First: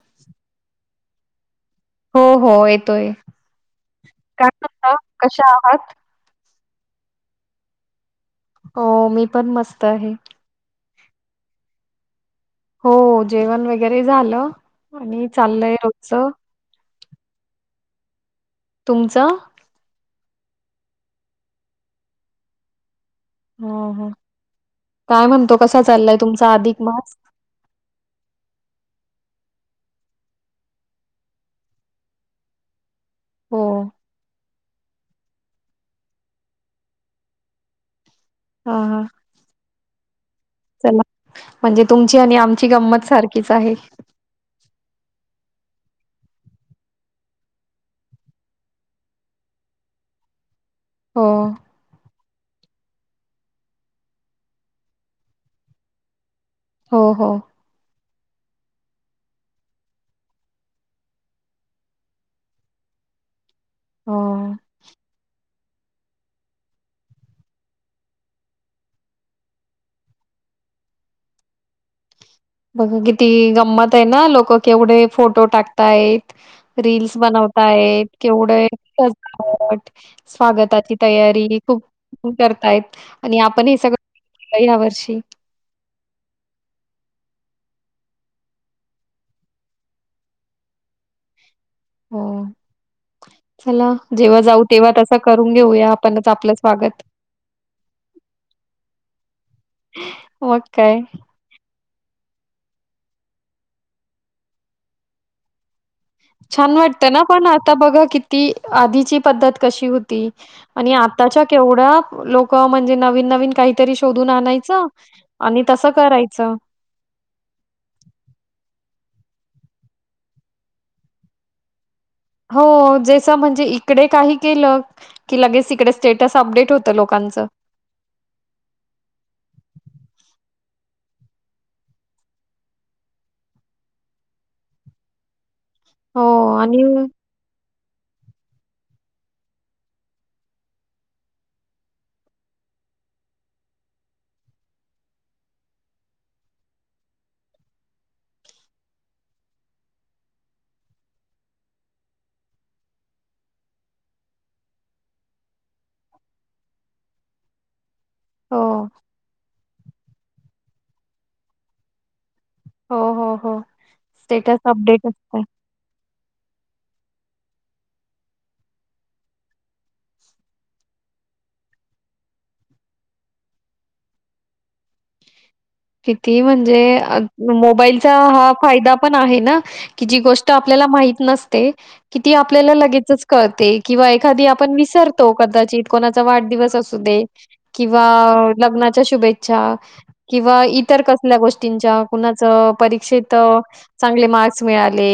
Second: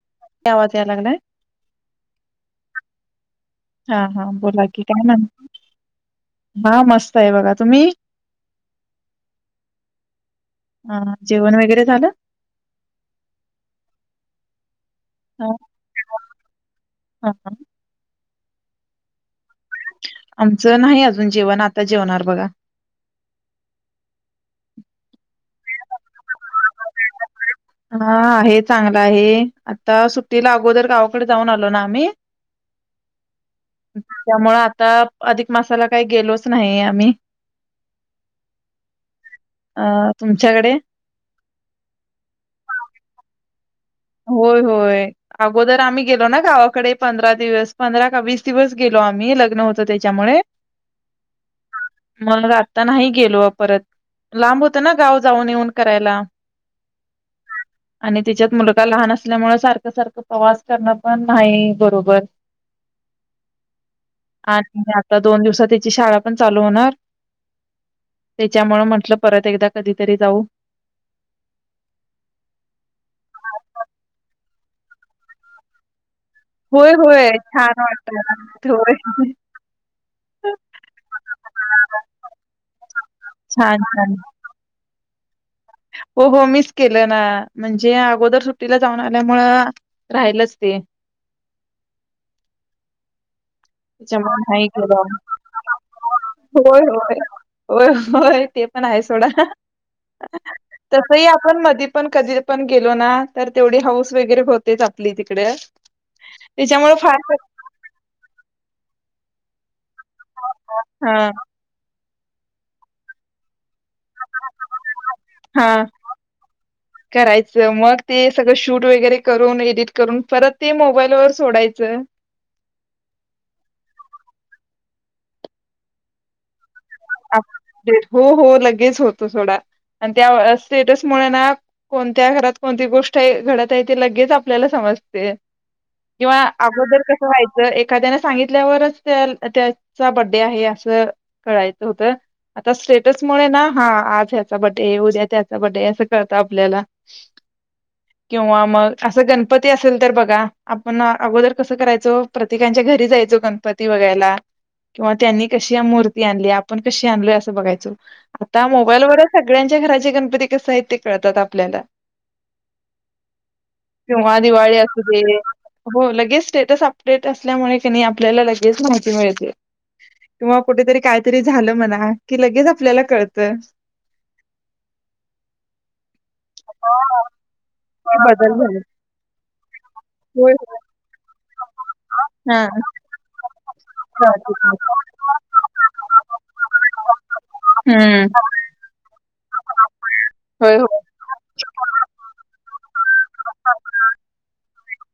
[unintelligible] आवाज याय लागलाय हो हो येतोय. हां हां काय बोला की काय म्हणता? कशा आहात? हां मस्त आहे बघा तुम्ही? हो मी पण मस्त आहे. हां जेवण वगैरे झालं? हो हो जेवण वगैरे झालं. आणि हा चाललंय रोजचं. [inaudible] तुमचं आमचं नाही अजून जेवण आता जेवणार बघा. ह ह काय म्हणतो कसा चाललाय तुमच हा हे चांगलं आहे. आता सुट्टीला अगोदर गावाकडे जाऊन आलो ना आम्ही हो. त्यामुळे आ आता अधिक मासाला काही गेलोच नाही आम्ही. हा हा. हा. तुमच्याकडे? म्हणजे तुमची आणि आमची गंमत सारखीच आहे. होय होय अगोदर आम्ही गेलो ना गावाकडे पंधरा दिवस पंधरा का वीस दिवस गेलो आम्ही लग्न होत त्याच्यामुळे. हो, मग [unintelligible] आता नाही गेलो परत लांब होत ना गाव जाऊन येऊन करायला. हो हो. आणि त्येच्यात मुल लहान असल्यामुळे सारखं सारखं प्रवास करणं पण नाही बरोबर. हो. आणि आता दोन दिवसात त्याची शाळा पण चालू होणार. त्याच्यामुळ म्हटलं परत एकदा कधीतरी जाऊ. बघ किती गंमत आहे ना लोक केवढे फोटो टाकतायत. होय रील्स होय छान बनवतायेत केवढं वाटत होय. सजावट स्वागताची तयारी खूप करतायेत आणि आपण हे छान छान सगळं या वर्षी हो हो मिस केलं ना म्हणजे अगोदर सुट्टीला जाऊन आल्यामुळं राहिलच ते. हो. चला त्याच्या मुळ जेव्हा जाऊ नाही तेव्हा गेलो तसं करून घेऊया आपणच आपलं होय स्वागत. -होय -होय -होय ते पण आहे सोडा मग काय तसही आपण मधी आपण कधी पण गेलो ना तर तेवढी हाऊस वगैरे होतेच आपली तिकडे. छान त्याच्यामुळे वाटतं ना फार पण आता बघा किती? आधीची पद्धत कशी होती. आणि हा आताच्या केवढ्या लोक म्हणजे नवीन नवीन काही तरी शोधून आणायच आणि हा तस करायचं करायचं मग ते सगळं शूट वगैरे करून एडिट करून परत ते मोबाईल वर सोडायचं हो ज म्हणजे इकडे काही केलं की लगेच इकडे स्टेटस अपडेट हो हो हो लगेच होतो थोडा आणि त्या स्टेटस मु ना कोणत्या घरात कोणती गोष्ट आहे घडत आहे ते लगेच आपल्याला समजते हो किंवा आणि अगोदर कसं व्हायचं एक एखाद्याने सांगितल्यावरच त्या त्याचा बडडे आहे असं कळायचं हो आता स्टेटसमुळे ना हा आज ह्याचा बर्डे उद्या हचा बर्डे असं कळत आपल्याला किंवा मग असं गणपती असेल तर बघा आपण अगोदर कसं करायचो प्रत्येकांच्या घरी जायचो गणपती वगायला किंवा त्यांनी कशी मूर्ती आणली पण कशी आणलय असं बघायचो हो, आता मोबाईल व सगळ्यां च्या घराचे गणपती क साहित कळतात आपल्याला हो, हो, हो. किंव्हा स्टेटस दिवाळी अपडेट असतं. असली. स्टेटस अपडेट्स असल्यामुळे की नाही आपल्याला लगेच माहीत मिळते [unintelligible] कुठे तरी झालं म्हणा की लगेच आपल्याला कळत किती म्हणजे मोबाईलचा की हा बदल झाले फायदा पण आहे ना कि जी गोष्ट होय होय. आपल्याला माहित नसते कि ती हा. आपल्याला लगेचच कळते किंवा एखादी आपण विसरतो कदाचित कोणा वाढदिवस असू दे किंवा हम्म. लग्नाच्या शुभेच्छा किंवा होय होय. इतर कसल्या गोष्टींच्या कुणाच परीक्षेत चांगले मार्क्स मिळाले.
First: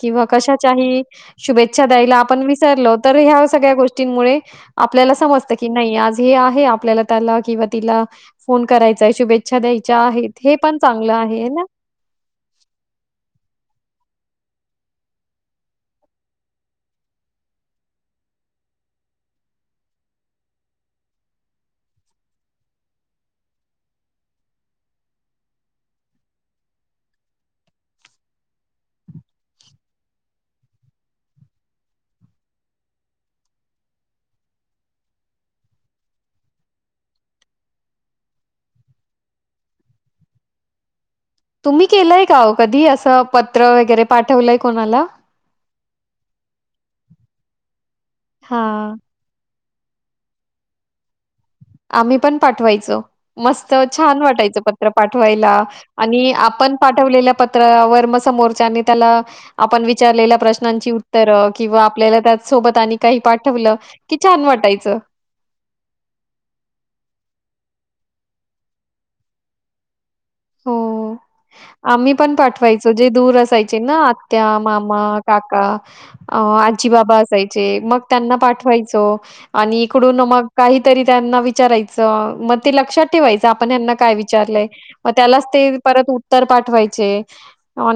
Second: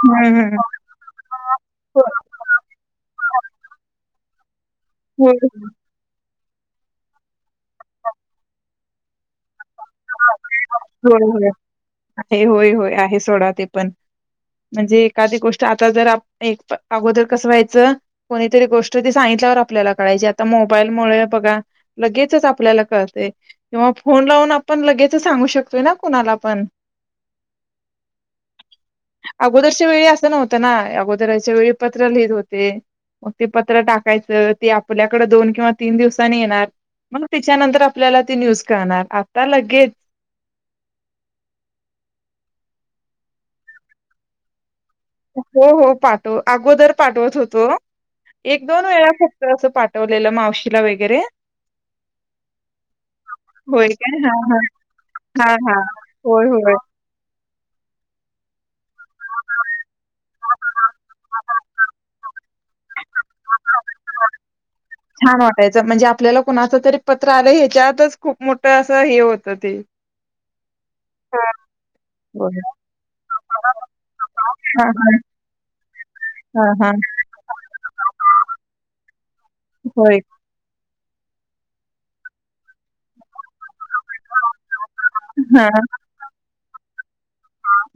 किंवा हम्म हम्म. कशाही शुभेच्छा होय. द्यायला आपण विसरलो तर ह्या सगळ्या गोष्ट मुळे आपल्याला होय समजत की नाही आज हे आहे. आपल्याला त्याला किंवा तिला फोन करायचा आहे. शुभेच्छा चछदे [unintelligible] होय होय आहे होय होय आहे सोडा ते म्हणजे एखादी गोष्ट आता जर अगोदर कसं व्हायचं कोणीतरी गोष्ट ती सांगितल्यावर आपल्याला कळायची आता मोबाईल मुळे बघा लगेचच आपल्याला कळतय किंवा फोन लावून पण लगेच सांगू शकतोय ना कुणाला पण अगोदरच्या वेळी असं नव्हतं ना अगोदराच्या वेळी पत्र लिहित होते. मग ते पत्र टाकायचं ते आपल्याकडे दोन किंवा तीन दिवसांनी येणार मग तिच्यानंतर आपल्याला ती न्यूज कळणार. त्या लगेच तुम्ही केलंय का कधी असं पत्र वगैरे पाठवलंय कोणाला हो हो पाठव अगोदर पाठवत होतो. एक दोन हां. वेळा फक्त असं. पाठवलेलं मावशीला वगैरे, आम्ही पण पाठवायचो मस्त होय काय छान हा वाटायच हा पत्र पाठवायला हां, हां. आणि होय, आपण होय. पाठवले प त्रावर समोर च्याने त्याला आपण विचारलेल्या प्रश्नाची उत्तर किंवा आपल्या सोबत आणि काही पाठवलं की छान वाटायच. छान वाटायचं म्हणजे आपल्याला कुणाच तरी पत्र आलं ह्याच्यातच खूप मोठ असं हे होत ते हो हां. आम्ही पण होय. पाठवायचो जे दूर असायचे ना आत्या, हां, मामा, हां. काका, हां, आजी हां. बाबा, असायचे मग त्यांना पाठवायचो. आणि इकडून होय. मग काही तरी त्यांना विचारायचं मग ते लक्षात ठेवायचं आपण त्यांना काय विचारलंय. मग त्यालाच ते हां. परत उत्तर पाठ पाठवायचे.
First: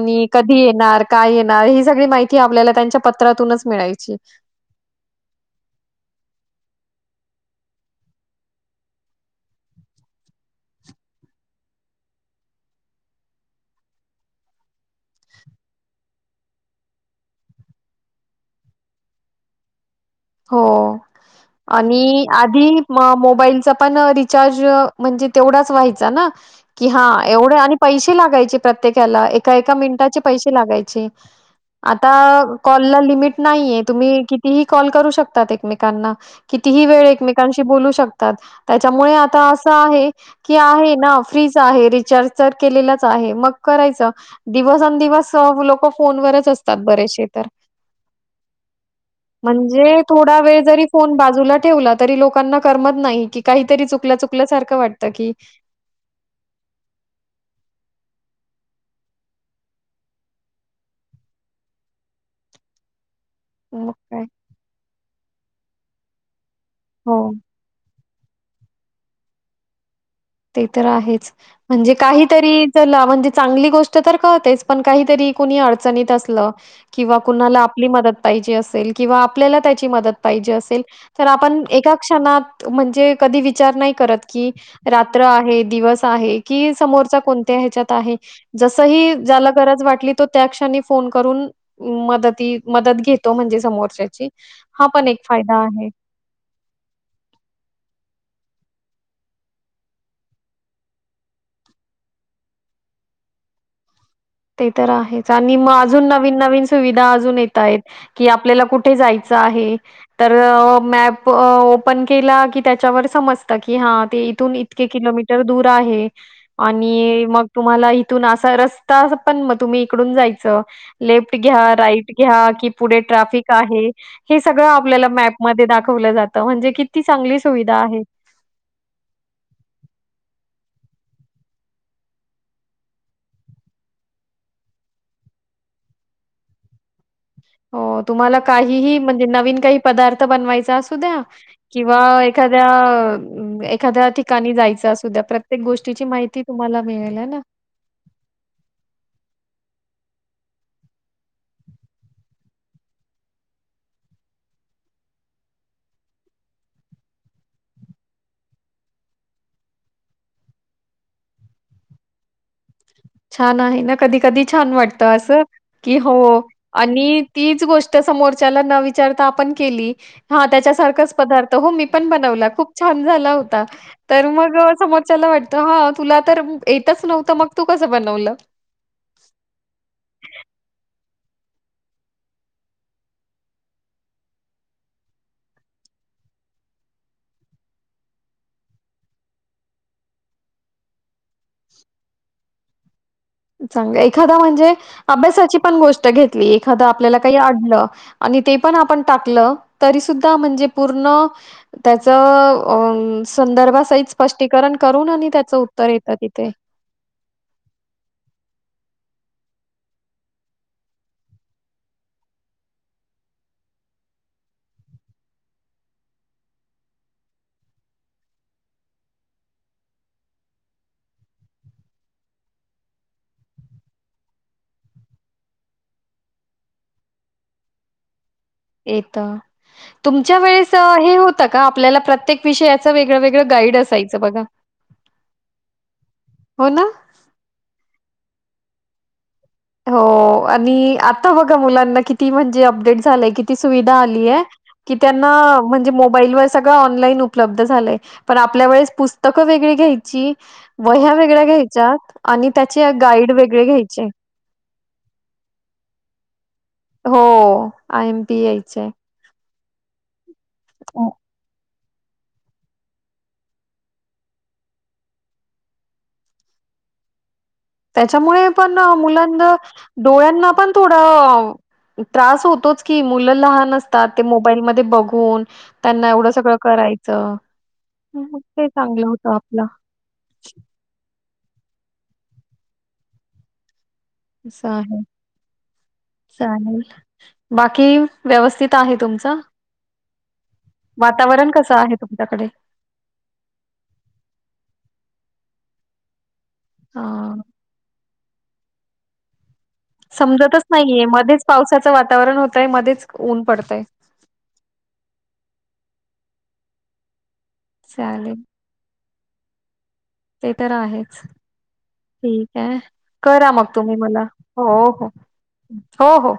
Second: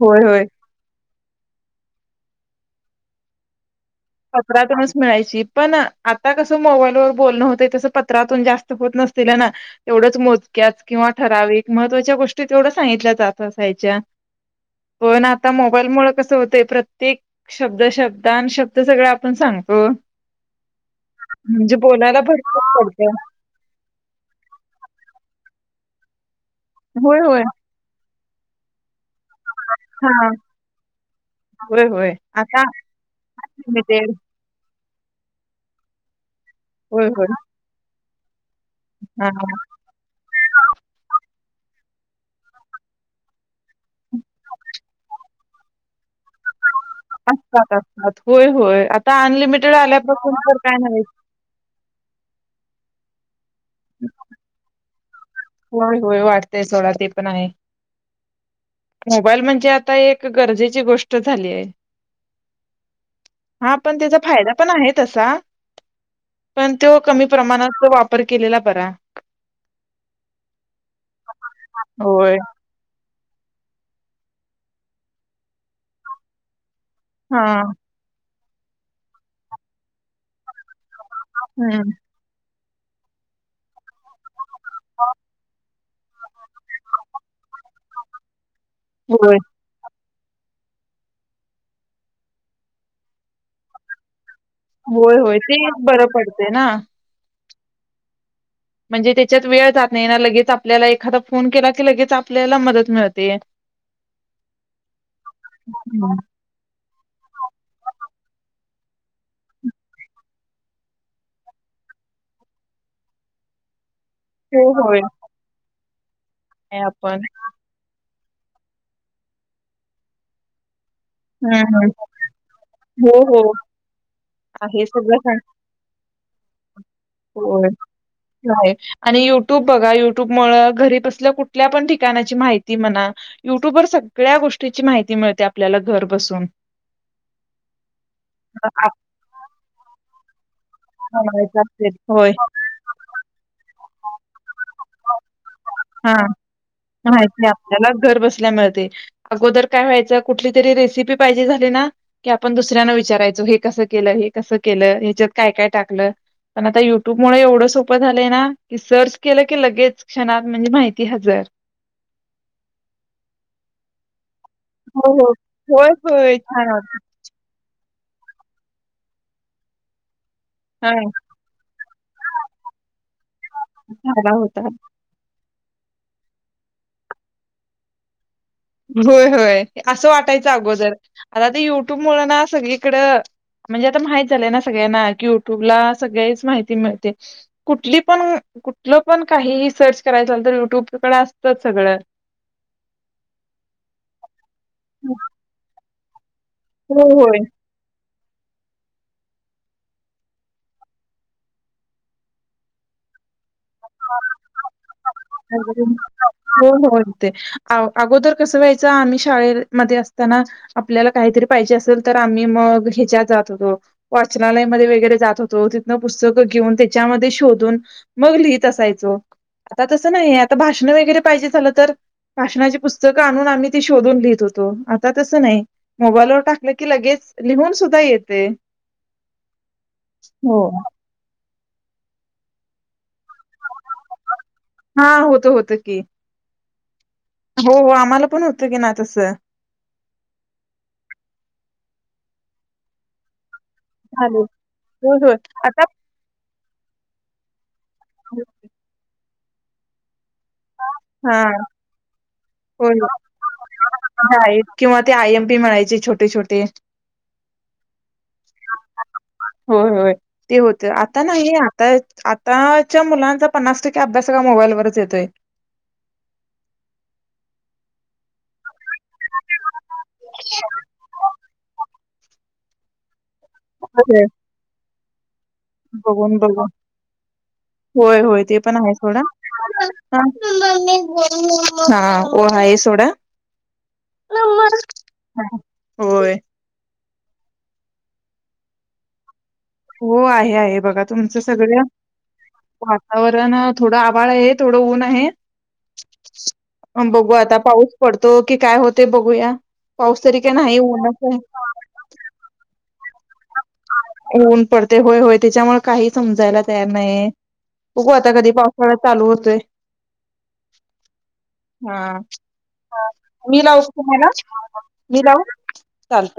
होय, होय. कधी येणार. काय येणार ही सगळी माहिती आपल्याला त्यांच्या पत्रातूनच मिळाची पत्रातूनच मिळायची, पण आता कसं मोबाईल [inaudible] बोलणं होत तस पत्रातून जास्त होत नसतिला ना तेवढच मोजक्या किंवा ठरावीक महत्वाच्या गोष्टी तेवढ सांगितल्या जात असायच्या पण आता मोबाईल मुळे कस होत प्रत्येक शब्द शब् तर सगळं आपण सांगतो. हो म्हणजे बोलायला आणि भरपूर आधी पडतं मं मोबाईलचा पण रिचार्ज म्हणजे तेवढाच व्हायचा ना त कि हा होय होय एवढे आणि पैश लागायची प्रत्येक त्याला एका एका मिनटाचे हा पैसे लागायचे होय होय आता आता कॉल ला लिमिट नाहीये अनलिमिटेड तुम्ही कितीही कॉल करू श शकतात एकमेकांना फ कितीही वेळ होय होय एकमेकांशी बोलू शक [inaudible] त्याच्यामुळे हा आता असं आहे की आहे ना फ्रीच आहे रिचार्ज तर केलेलाच आहे मग करायच दिवसंदिवस लोक फोनवरच असतात बरेचसे तर. असतात असतात होय होय आता अनलिमिटेड म्हणजे आल्यापासून थोडा तर वेळ काय जरी नाही फोन बाजूला ठेवला तरी की, लोकांना करमत नाही. काहीतरी चुकल्या चुकल्यासारखं वाट होय होय वाटतय सोडा. ते पण आहे. मोबाईल म्हणजे आता एक गरजेची गोष्ट झाली आहे. हा मग पण त्याचा काय फायदा पण आहे. तसा पण, तो कमी हो. प्रमाणात तो वा पर केलेला बरा. ते तर आहेच, म्हणजे होय काहीतरी चला म्हणजे चांगली गोष्ट तर कळतेच, पण काहीतरी कुणी अडचणीत असलं किंवा हा कुणाला आपली मदत पाहीजे असेल किंवा आपल्याला त्याची मदत पाहिजे असेल तर आपण हम्म एका क्षणात म्हणजे कधी विचार नाही करत की रात्र आहे दिवस आहे की, समोरचा कोणत्या हेच्यात आहे? जस ही होय ज्याला गरज वाटली. तो त्या क्षणी फोन करून मदती, मदत घेतो म्हणजे समोरच्याची. हा पण एक होय, होय ते फायदा आहे. बरं पडतय ना. म्हणजे त्याच्यात वेळ जात नाही ना, लगेच आपल्याला एखादा फोन केला की लगेच आपल्याला मदत मिळते. ते तर आहेच, आणि मग अजून हं. नवीन-नवीन सुविधा अजून येत आहेत, की आपल्याला कुठ. कठे जायच आहे, तर मॅप ओपन केला की त्याच्यावर समजत की हा. ते इथून हो इतके होय किलोमीटर दूर. आहे. आपण आणि मग तुम्हाला हीतून असा रस्ता. रस्ता पण मग तुम्ही इकडून जायचं. लेफ्ट घ्या, हम्म राईट घ्या, की पुढे हो हो ट्रॅफिक आहे. हे सगळं आहे आपल्याला मॅपमध्ये दाखवलं जातं. कळत म्हणजे की. हो आणि युट्यूब बघा, युट्यूब मूळ. घरी बसल्या कुठल्या पण ठिकाणाची माहिती म्हणा युट्यूब वर सगळ्या गोष्टीची माहिती मिळते, आपल्याला घर बसून. हो तुम्हाला अ, आपण काहीही म्हणजे नवीन काही पदार्थ बनवायचे. चा असूद्या बनवायचं असेल किंवा होय. एखाद्या एक एखाद्या ठिकाणी जायचं असूद्या, प्रत हा माहिती आपल्याला घर बसल्या मिळते. अगोदर काय व्हायचं? कुठली तरी रेसिपी पाहीजे झाली ना की, आपण दुसऱ्यांना विचारायचो, हे कस केलं हे कस केलं? ह्याच्यात काय काय टाकलं? पण आता युट्यूब मूळ एवढं सोपं झालंय ना की, सर्च केल की लगेच क्षणात म्हणजे माहिती हजर. छान आहे ना. कधी कधी छान वाटत हो, हो. असं होय, की, होय. हो छान होता. आणि तीच गोष्ट ते समोरच्याला न विचारता आपण केली हा हां. त्याच्यासारखंच पदार्थ, हो मी पण बनवला खूप छान झाला हो ता तर झाला मग, होता. समोरच्याला वाट त ह तुला तर येतच नव्हतं, मग तू कसं बनवलं? होय, होय. असं वाटायचं अगोदर. आता ते युट्यूब मुळ ना, सगळीकडं म्हणजे आता माहीत झालंय ना सगळ्यांना कि, युट्यूबला सगळेच माहिती मिळते. कुठली पण, कुठलं पण काहीही सर्च करायचं तर, युट्यूब कड असतच सगळं. चांगल एखादा म्हण जे अभ्यासाची पण गोष्ट लगेच एखादं हो, आपल्याला काही होय. आडलं. आणि ते पण आपण टाकलं, तरी सुद्धा म्हणजे पूर्ण त्याच अ संदर्भ सहित स्पष्टीकरण करून आणि त्याचं उत्तर येतं तिथे हो हो येते. अ अगोदर कसं व्हायचं आम्ही शाळेमध्ये असताना आपल्याला काहीतरी पाहिजे असेल तर आम्ही मग ह्याच्यात जात होतो वाचनालय म वगैरे जात होतो तिथन पुस्तकं घेऊन त्याच्यामध्ये शोधून मग लिहित असायचो आता तसं नाही आहे, आता भाषण वगैरे पाहिजे झालं तर भाषणाचे पुस्तकं आणून आम्ही ती शोधून लिहित होतो आता तसं नाही मोबाईलवर टाकलं की लगेच लिहून सुद्धा येत येत तुमच्या हो. वेळेस हे होत. होत का आपल्याला प्रत्येक विषय. वेगळं गाईड असायचं बघा. हा होतं होतं की हो ना. हो आम्हाला पण होतं की ना तसं. हो आणि आता बघा मुलांना किती म्हणजे अपडेट झालंय कि. ती सुशीला आलीये चालेल. की होय, त्याना होय. आता म्हणजे मोबाईल वर. सगं ऑनलाईन उपलब्ध झालय. पण आपल्या वेळेस पुस. तक वेगळी घ्यायची. वह्या वेगळ्या हां. घ्यायच्यात. आणि त्याचे होय, होय. गाईड वेगळेे घ्यायचे. डाएट किंवा ते आय एम पी म्हणायचे छोटे-छोटे. हो आय एम पी यायचे. हो-हो ते होत आता नाही. आ आताच्या मुलांचा पन्नास टक्के अभ्यास मोबाईलवरच येतोय. त्याच्यामुळे पण. मुलांना डोळ्यांना पण थोडं. त्रास होतोच की. मु लहान असतात ते होय. मोबाईल मध्ये बघू. फोन. बघून -बघून मग होय-होय ते पण आहे चांगलं थोडा होतं आपलं हा. हो-हायआहे सोडा. होय. चालेल-चालेल. बाकी व्यवस्थित आहे तुमचं? हो आहे-आहे बघा तुमचं वातावरण कसं सगळं? आहे तुमच्याकडे? वातावरण थोडं आभळ आहे थोडं ऊन आहे. अ [inaudible] बघू आता पाऊस. पडतो की काय होते बघूया? पाऊस तरी काय समजतच नाही नाहीये ऊनच आहे. मध्येच पावसाचं वातावरण होतय मध्येच ऊन पडतंय. ऊन पडते होय होय त्याच्यामुळे काहीच समजायला तयार नाहीय. बघू चालेल आता कधी पावसाळ्यात चालू होतोय. ते तर आहेच, हा ठीक आहे. करा मी मग लावू का तुम्ही मला तुम्हाला हो हो मी लावू हो हो. चालतंय.